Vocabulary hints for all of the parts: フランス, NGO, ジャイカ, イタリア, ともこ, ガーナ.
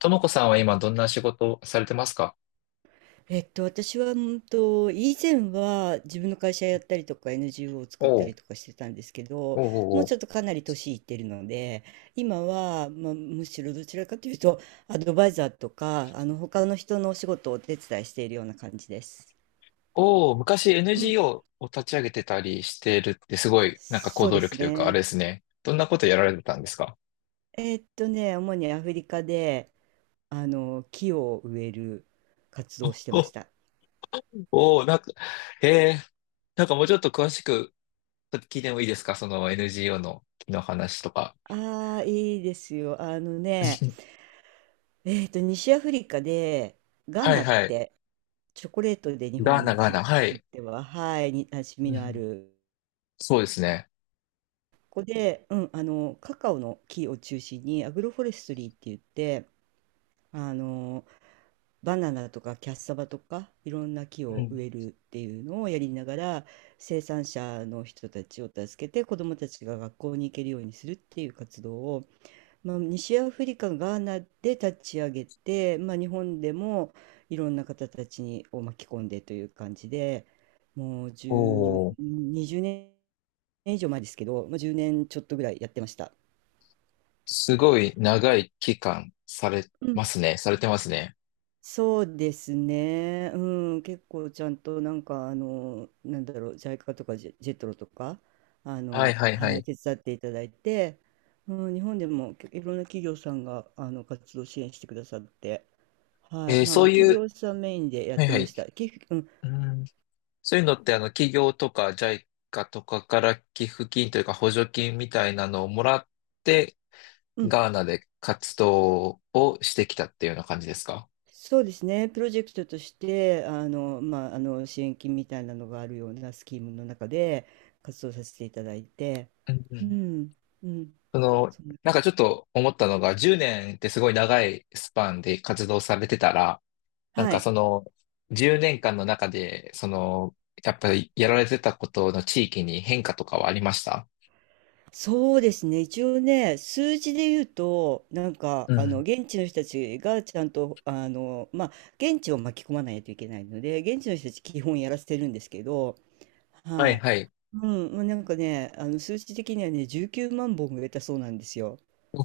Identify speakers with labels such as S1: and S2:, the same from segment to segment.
S1: ともこさんは今どんな仕事をされてますか？
S2: 私は、以前は自分の会社やったりとか NGO を作った
S1: お
S2: り
S1: う、
S2: とかしてたんですけ
S1: お
S2: ど、
S1: う
S2: も
S1: おう
S2: う
S1: おう、
S2: ちょっとかなり年いってるので、今は、まあ、むしろどちらかというと、アドバイザーとか、他の人のお仕事をお手伝いしているような感じです。
S1: おう、昔
S2: うん。
S1: NGO を立ち上げてたりしてるってすごい、なんか行
S2: そう
S1: 動
S2: で
S1: 力
S2: す
S1: というか、あれで
S2: ね。
S1: すね。どんなことやられてたんですか？
S2: 主にアフリカで、木を植える活動をしてまし
S1: お、
S2: た。
S1: おう、なんか、へえ、なんかもうちょっと詳しく聞いてもいいですか、その NGO の木の話とか。
S2: ああ、いいですよ。西アフリカで、ガー
S1: は
S2: ナ
S1: い
S2: っ
S1: はい。
S2: て、チョコレートで日
S1: ガーナ、
S2: 本
S1: ガー
S2: 人
S1: ナ、は
S2: にとっ
S1: い。
S2: ては、はい、に馴染み
S1: う
S2: のあ
S1: ん、
S2: る。
S1: そうですね。
S2: ここで、カカオの木を中心に、アグロフォレストリーって言って、あの、バナナとかキャッサバとか、いろんな木
S1: う
S2: を
S1: ん、
S2: 植えるっていうのをやりながら、生産者の人たちを助けて、子どもたちが学校に行けるようにするっていう活動を、まあ、西アフリカ、ガーナで立ち上げて、まあ、日本でもいろんな方たちにを巻き込んでという感じで、もう
S1: おお、
S2: 10、20年以上前ですけど、まあ、10年ちょっとぐらいやってました。
S1: すごい長い期間され
S2: う
S1: ま
S2: ん、
S1: すね。されてますね。
S2: そうですね、結構ちゃんとなんかなんだろうジャイカとかジェトロとか
S1: はいはいは
S2: はい、
S1: い。
S2: 手伝っていただいて、うん、日本でもいろんな企業さんが活動支援してくださって、は
S1: え
S2: い、
S1: ー、
S2: まあ、
S1: そうい
S2: 企
S1: う、
S2: 業さんメインでやっ
S1: はい
S2: て
S1: は
S2: ま
S1: い。
S2: した。うん、
S1: うん、そういうのって、あの、企業とかジャイカとかから寄付金というか補助金みたいなのをもらって、
S2: うん、
S1: ガーナで活動をしてきたっていうような感じですか？
S2: そうですね、プロジェクトとして、まあ、支援金みたいなのがあるようなスキームの中で活動させていただいて、
S1: うんう
S2: う
S1: ん、
S2: ん、うん、
S1: その、
S2: そんな
S1: なんかちょっと思ったのが、10年ってすごい長いスパンで活動されてたら、なん
S2: は
S1: か
S2: い、
S1: その、10年間の中で、その、やっぱりやられてたことの地域に変化とかはありました？
S2: そうですね、一応ね、数字で言うと、なんか、
S1: うん。
S2: 現地の人たちがちゃんと、現地を巻き込まないといけないので、現地の人たち、基本やらせてるんですけど、
S1: はい
S2: はい。
S1: はい。
S2: うん、まあ、なんかね、数値的にはね、19万本植えたそうなんですよ。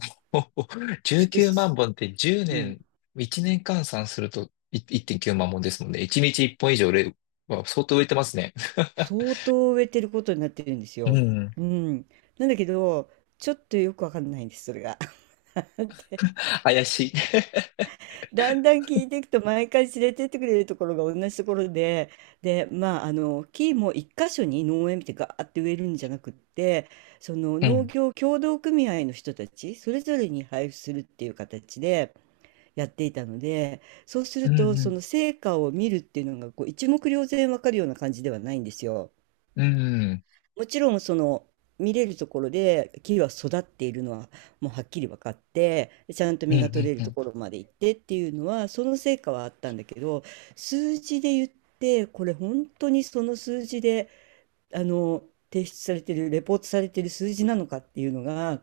S1: おお、
S2: ちょっと
S1: 19万
S2: す、
S1: 本って10
S2: うん、
S1: 年、1年換算するとい1.9万本ですもんね。1日1本以上売れ、わ相当売れてますね。
S2: 相当植えてることになってるんです
S1: う
S2: よ。
S1: ん。
S2: うん。なんだけど、ちょっとよくわかんないんです、それが。で
S1: 怪しい。
S2: だんだん聞いていくと、毎回連れてってくれるところが同じところで、で、まあ、木も一箇所に農園見てガーって植えるんじゃなくって、その
S1: う
S2: 農
S1: ん。
S2: 業協同組合の人たち、それぞれに配布するっていう形で、やっていたので、そうす
S1: う
S2: るとそ
S1: ん。
S2: の成果を見るっていうのがこう一目瞭然わかるような感じではないんですよ。
S1: うん。うん。
S2: もちろんその見れるところで木は育っているのはもうはっきり分かって、ちゃんと
S1: う
S2: 実が取
S1: ん。
S2: れ
S1: う
S2: ると
S1: ん。
S2: ころまで行ってっていうのはその成果はあったんだけど、数字で言って、これ本当にその数字で、あの提出されてるレポートされてる数字なのかっていうのが、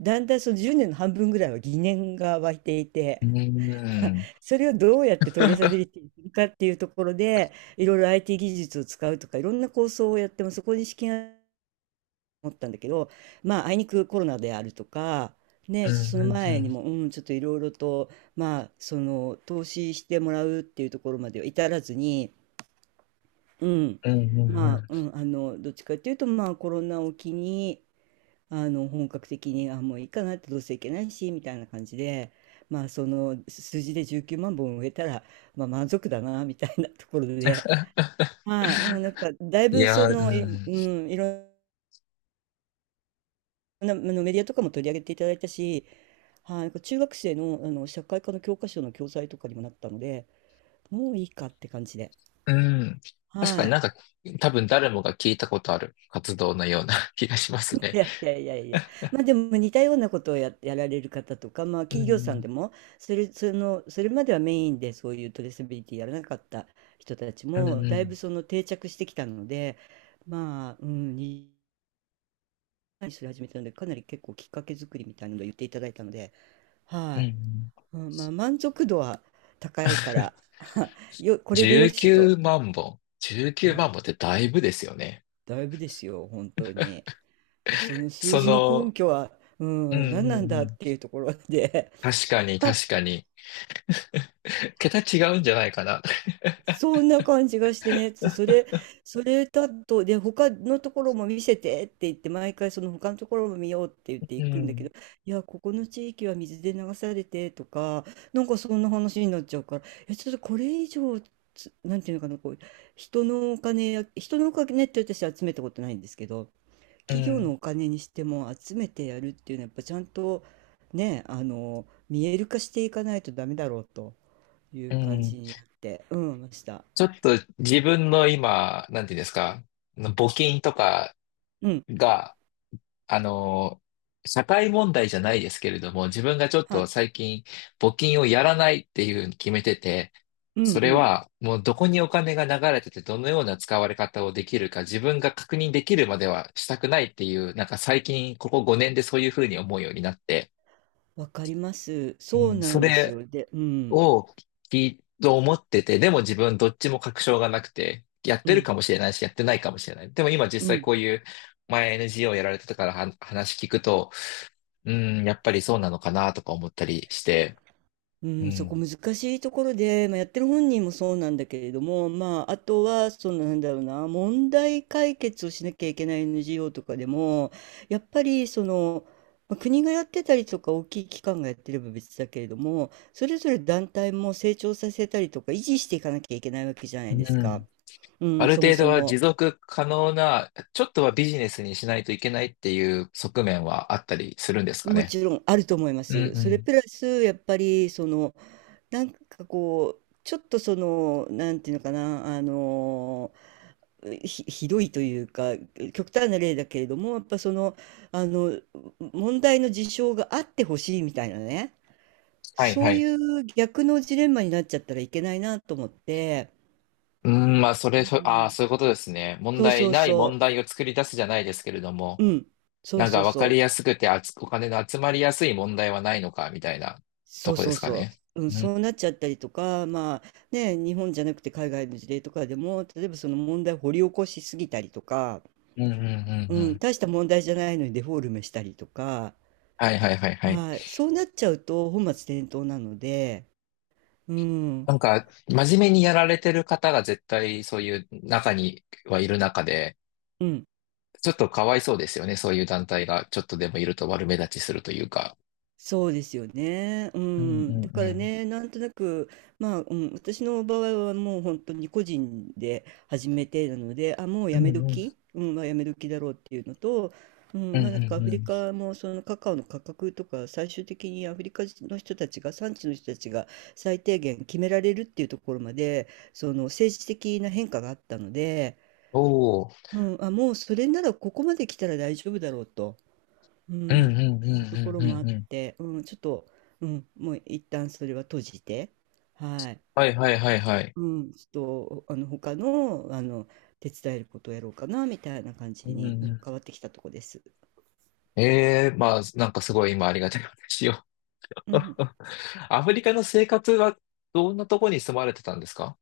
S2: だんだんその10年の半分ぐらいは疑念が湧いてい
S1: う
S2: て。
S1: ん。うん。うん。
S2: それをどうやってトレーサビリティにするかっていうところで、いろいろ IT 技術を使うとか、いろんな構想をやっても、そこに資金が持ったんだけど、まあ、あいにくコロナであるとか、
S1: う
S2: ね、その前に
S1: ん。
S2: も、ちょっといろいろと、まあ、その、投資してもらうっていうところまでは至らずに、うん、
S1: うん。うん、
S2: どっちかっていうと、まあ、コロナを機に、本格的に、もういいかなって、どうせいけないしみたいな感じで、まあその数字で19万本植えたら、まあ、満足だなみたいなところで、はい、なんかだい
S1: い
S2: ぶそ
S1: やー、う
S2: の
S1: ん。
S2: いろんなまあのメディアとかも取り上げていただいたし、はい、なんか中学生の、社会科の教科書の教材とかにもなったのでもういいかって感じで。
S1: うん。確
S2: は
S1: かに
S2: い。
S1: なんか、多分誰もが聞いたことある活動のような 気がします
S2: い
S1: ね。
S2: やいやいやいや、まあでも似たようなことをやられる方とか、まあ
S1: う
S2: 企業さん
S1: ん。
S2: でも、それまではメインでそういうトレーサビリティやらなかった人たち
S1: うん。う
S2: も、だいぶ
S1: ん。
S2: その定着してきたので、まあ、それ始めたので、かなり結構きっかけ作りみたいなのを言っていただいたので、
S1: うん。う
S2: は
S1: ん、
S2: い、うん、まあ満足度は高いから、これでよ
S1: 19
S2: しと、
S1: 万本。19
S2: うん、
S1: 万本ってだいぶですよね。
S2: だいぶですよ、本当に。で、その数
S1: そ
S2: 字の根
S1: の、
S2: 拠は、
S1: うんう
S2: 何なん
S1: ん
S2: だ
S1: う
S2: っ
S1: ん。
S2: ていうところで、
S1: 確かに
S2: あ
S1: 確かに。桁違うんじゃないかな。
S2: そんな感じがしてね、それ、それだと、で、他のところも見せてって言って、毎回その他のところも見ようって言って
S1: う
S2: 行くんだけ
S1: ん、
S2: ど、いや、ここの地域は水で流されてとか、なんかそんな話になっちゃうから、ちょっとこれ以上、なんていうのかな、こう、人のお金って私集めたことないんですけど、
S1: う
S2: 企業
S1: ん、
S2: のお金にしても集めてやるっていうのは、やっぱちゃんとね、見える化していかないとダメだろうと。い
S1: う
S2: う感じ
S1: ん。
S2: になって、ました。
S1: ちょっと自分の今、なんていうんですか、募金とか
S2: うん、
S1: が、あの、社会問題じゃないですけれども、自分がちょっ
S2: はい、
S1: と最近募金をやらないっていうふうに決めてて、
S2: うん
S1: そ
S2: う
S1: れ
S2: ん、
S1: はもうどこにお金が流れててどのような使われ方をできるか自分が確認できるまではしたくないっていう、なんか最近ここ5年でそういうふうに思うようになって、
S2: わかります。
S1: う
S2: そう
S1: ん、
S2: な
S1: そ
S2: んです
S1: れ
S2: よ。で、
S1: を聞いと思ってて、でも自分どっちも確証がなくて、やっ
S2: う
S1: てる
S2: ん、
S1: かもしれないし、やってないかもしれない。でも今実
S2: う
S1: 際こ
S2: ん、
S1: ういう前 NGO やられてたからは話聞くと、うん、やっぱりそうなのかなとか思ったりして、
S2: う
S1: う
S2: ん、そこ
S1: ん。
S2: 難しいところで、まあ、やってる本人もそうなんだけれども、まあ、あとは、そのなんだろうな、問題解決をしなきゃいけない NGO とかでも、やっぱりその、まあ国がやってたりとか大きい機関がやってれば別だけれども、それぞれ団体も成長させたりとか維持していかなきゃいけないわけじゃな
S1: う
S2: いですか。
S1: ん。
S2: う
S1: あ
S2: ん、
S1: る
S2: そも
S1: 程度
S2: そ
S1: は持
S2: も。
S1: 続可能な、ちょっとはビジネスにしないといけないっていう側面はあったりするんですか
S2: も
S1: ね？
S2: ちろんあると思いま
S1: うん
S2: す。
S1: う
S2: それ
S1: ん。
S2: プラス、やっぱり、その、なんかこう、ちょっとその、なんていうのかな、ひどいというか、極端な例だけれども、やっぱその、あの、問題の事象があってほしいみたいなね、
S1: はい
S2: そ
S1: は
S2: うい
S1: い。
S2: う逆のジレンマになっちゃったらいけないなと思って、
S1: うん、まあ、そ
S2: う
S1: れ、そ、ああ、
S2: ん、
S1: そういうことですね。問
S2: そう
S1: 題
S2: そう
S1: ない
S2: そ
S1: 問題を作り出すじゃないですけれども、
S2: う、うん、そう
S1: なん
S2: そ
S1: か
S2: う
S1: 分
S2: そ
S1: かり
S2: う。
S1: やすくてあつ、お金の集まりやすい問題はないのか、みたいなと
S2: そう
S1: こで
S2: そう
S1: すか
S2: そ
S1: ね。
S2: う、
S1: う
S2: そう
S1: ん。
S2: なっちゃったりとか、まあね、日本じゃなくて海外の事例とかでも、例えばその問題を掘り起こしすぎたりとか、
S1: うんうんうんう
S2: うん、
S1: ん。
S2: 大した問題じゃないのにデフォルメしたりとか、
S1: はいはいはいはい。
S2: はい、そうなっちゃうと本末転倒なので、うん、
S1: なんか、真面目にやられてる方が絶対そういう中にはいる中で、
S2: うん、
S1: ちょっとかわいそうですよね。そういう団体がちょっとでもいると悪目立ちするというか。
S2: そうですよね。う
S1: うんう
S2: ん。だ
S1: んう
S2: から
S1: ん。
S2: ね、なんとなく、まあ、私の場合はもう本当に個人で始めてなので、もう
S1: う
S2: や
S1: ん
S2: め
S1: うん。
S2: 時、まあやめ時だろうっていうのと、う
S1: う
S2: ん、
S1: ん
S2: まあな
S1: う
S2: んかア
S1: ん
S2: フ
S1: う
S2: リ
S1: ん。
S2: カもそのカカオの価格とか最終的にアフリカの人たちが産地の人たちが最低限決められるっていうところまでその政治的な変化があったので、
S1: おー。
S2: もうそれならここまで来たら大丈夫だろうと。う
S1: うん
S2: ん、
S1: うんう
S2: いう
S1: ん
S2: とこ
S1: うん
S2: ろも
S1: う
S2: あっ
S1: んうん。
S2: て、うん、ちょっと、うん、もう一旦それは閉じて、はい、
S1: はいはいはいはい。
S2: うん、ちょっと、他の、手伝えることをやろうかな、みたいな感
S1: う
S2: じに、
S1: んう
S2: 変わってきたとこです。
S1: ん。ええー、まあ、なんかすごい今ありがたい話を。
S2: うん、
S1: アフリカの生活はどんなとこに住まれてたんですか？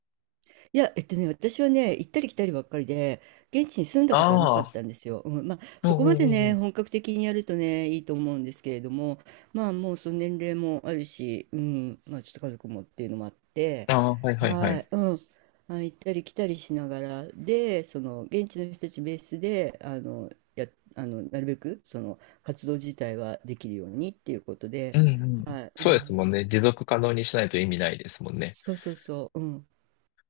S2: いや、私はね、行ったり来たりばっかりで、現地に住んだ
S1: あ
S2: ことはなか
S1: あ
S2: った
S1: ー。
S2: んですよ。うん、まあ、
S1: う
S2: そ
S1: ん
S2: こ
S1: う
S2: ま
S1: ん
S2: で
S1: うんう
S2: ね、
S1: ん。
S2: 本格的にやるとね、いいと思うんですけれども、まあ、もうその年齢もあるし、まあ、ちょっと家族もっていうのもあって、
S1: ああ、はいはいは
S2: はい、
S1: い。
S2: まあ、行ったり来たりしながら、で、その、現地の人たちベースで、あの、や、あの、なるべく、その、活動自体はできるようにっていうこと
S1: う
S2: で、
S1: んうん。
S2: はい、う
S1: そうです
S2: ん、
S1: もんね。持続可能にしないと意味ないですもんね。
S2: そうそうそう、うん、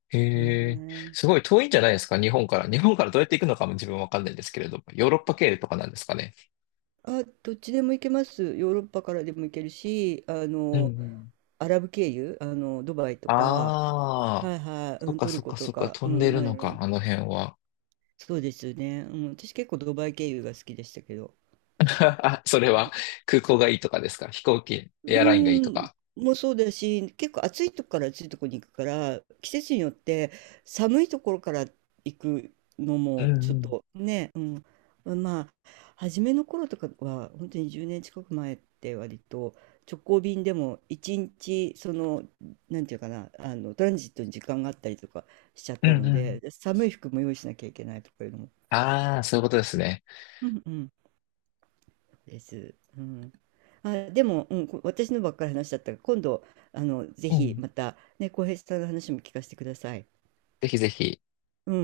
S1: へえ、
S2: ね
S1: す
S2: え。
S1: ごい遠いんじゃないですか、日本から。日本からどうやって行くのかも自分わかんないんですけれども、ヨーロッパ経由とかなんですかね。
S2: あ、どっちでも行けます。ヨーロッパからでも行けるし、
S1: うんうん。
S2: アラブ経由、ドバイとか、
S1: ああ、
S2: はいはい、
S1: そっか
S2: トル
S1: そっ
S2: コ
S1: か
S2: と
S1: そっか、
S2: か、
S1: 飛んでる
S2: まあ、い
S1: の
S2: ろい
S1: か、
S2: ろ。
S1: あの辺は。
S2: そうですね。うん、私結構ドバイ経由が好きでしたけど。
S1: あ、それは空港がいいとかですか、飛行機、
S2: う
S1: エアラインがいいと
S2: ーん、
S1: か。
S2: もうそうだし、結構暑いとこから暑いとこに行くから、季節によって寒いところから行くの
S1: うん
S2: もちょ
S1: う
S2: っ
S1: ん。
S2: とね、まあ、初めの頃とかは、本当に10年近く前って割と直行便でも1日、その、なんていうかな、トランジットに時間があったりとかしちゃっ
S1: う
S2: た
S1: ん
S2: の
S1: うん。
S2: で、寒い服も用意しなきゃいけないとかいうのも。
S1: ああ、そういうことですね。
S2: うんうん。です。うん、でも、私のばっかり話しちゃったから、今度、ぜ
S1: う
S2: ひ
S1: ん。
S2: また、ね、浩平さんの話も聞かせてください。
S1: ぜひぜひ。
S2: うん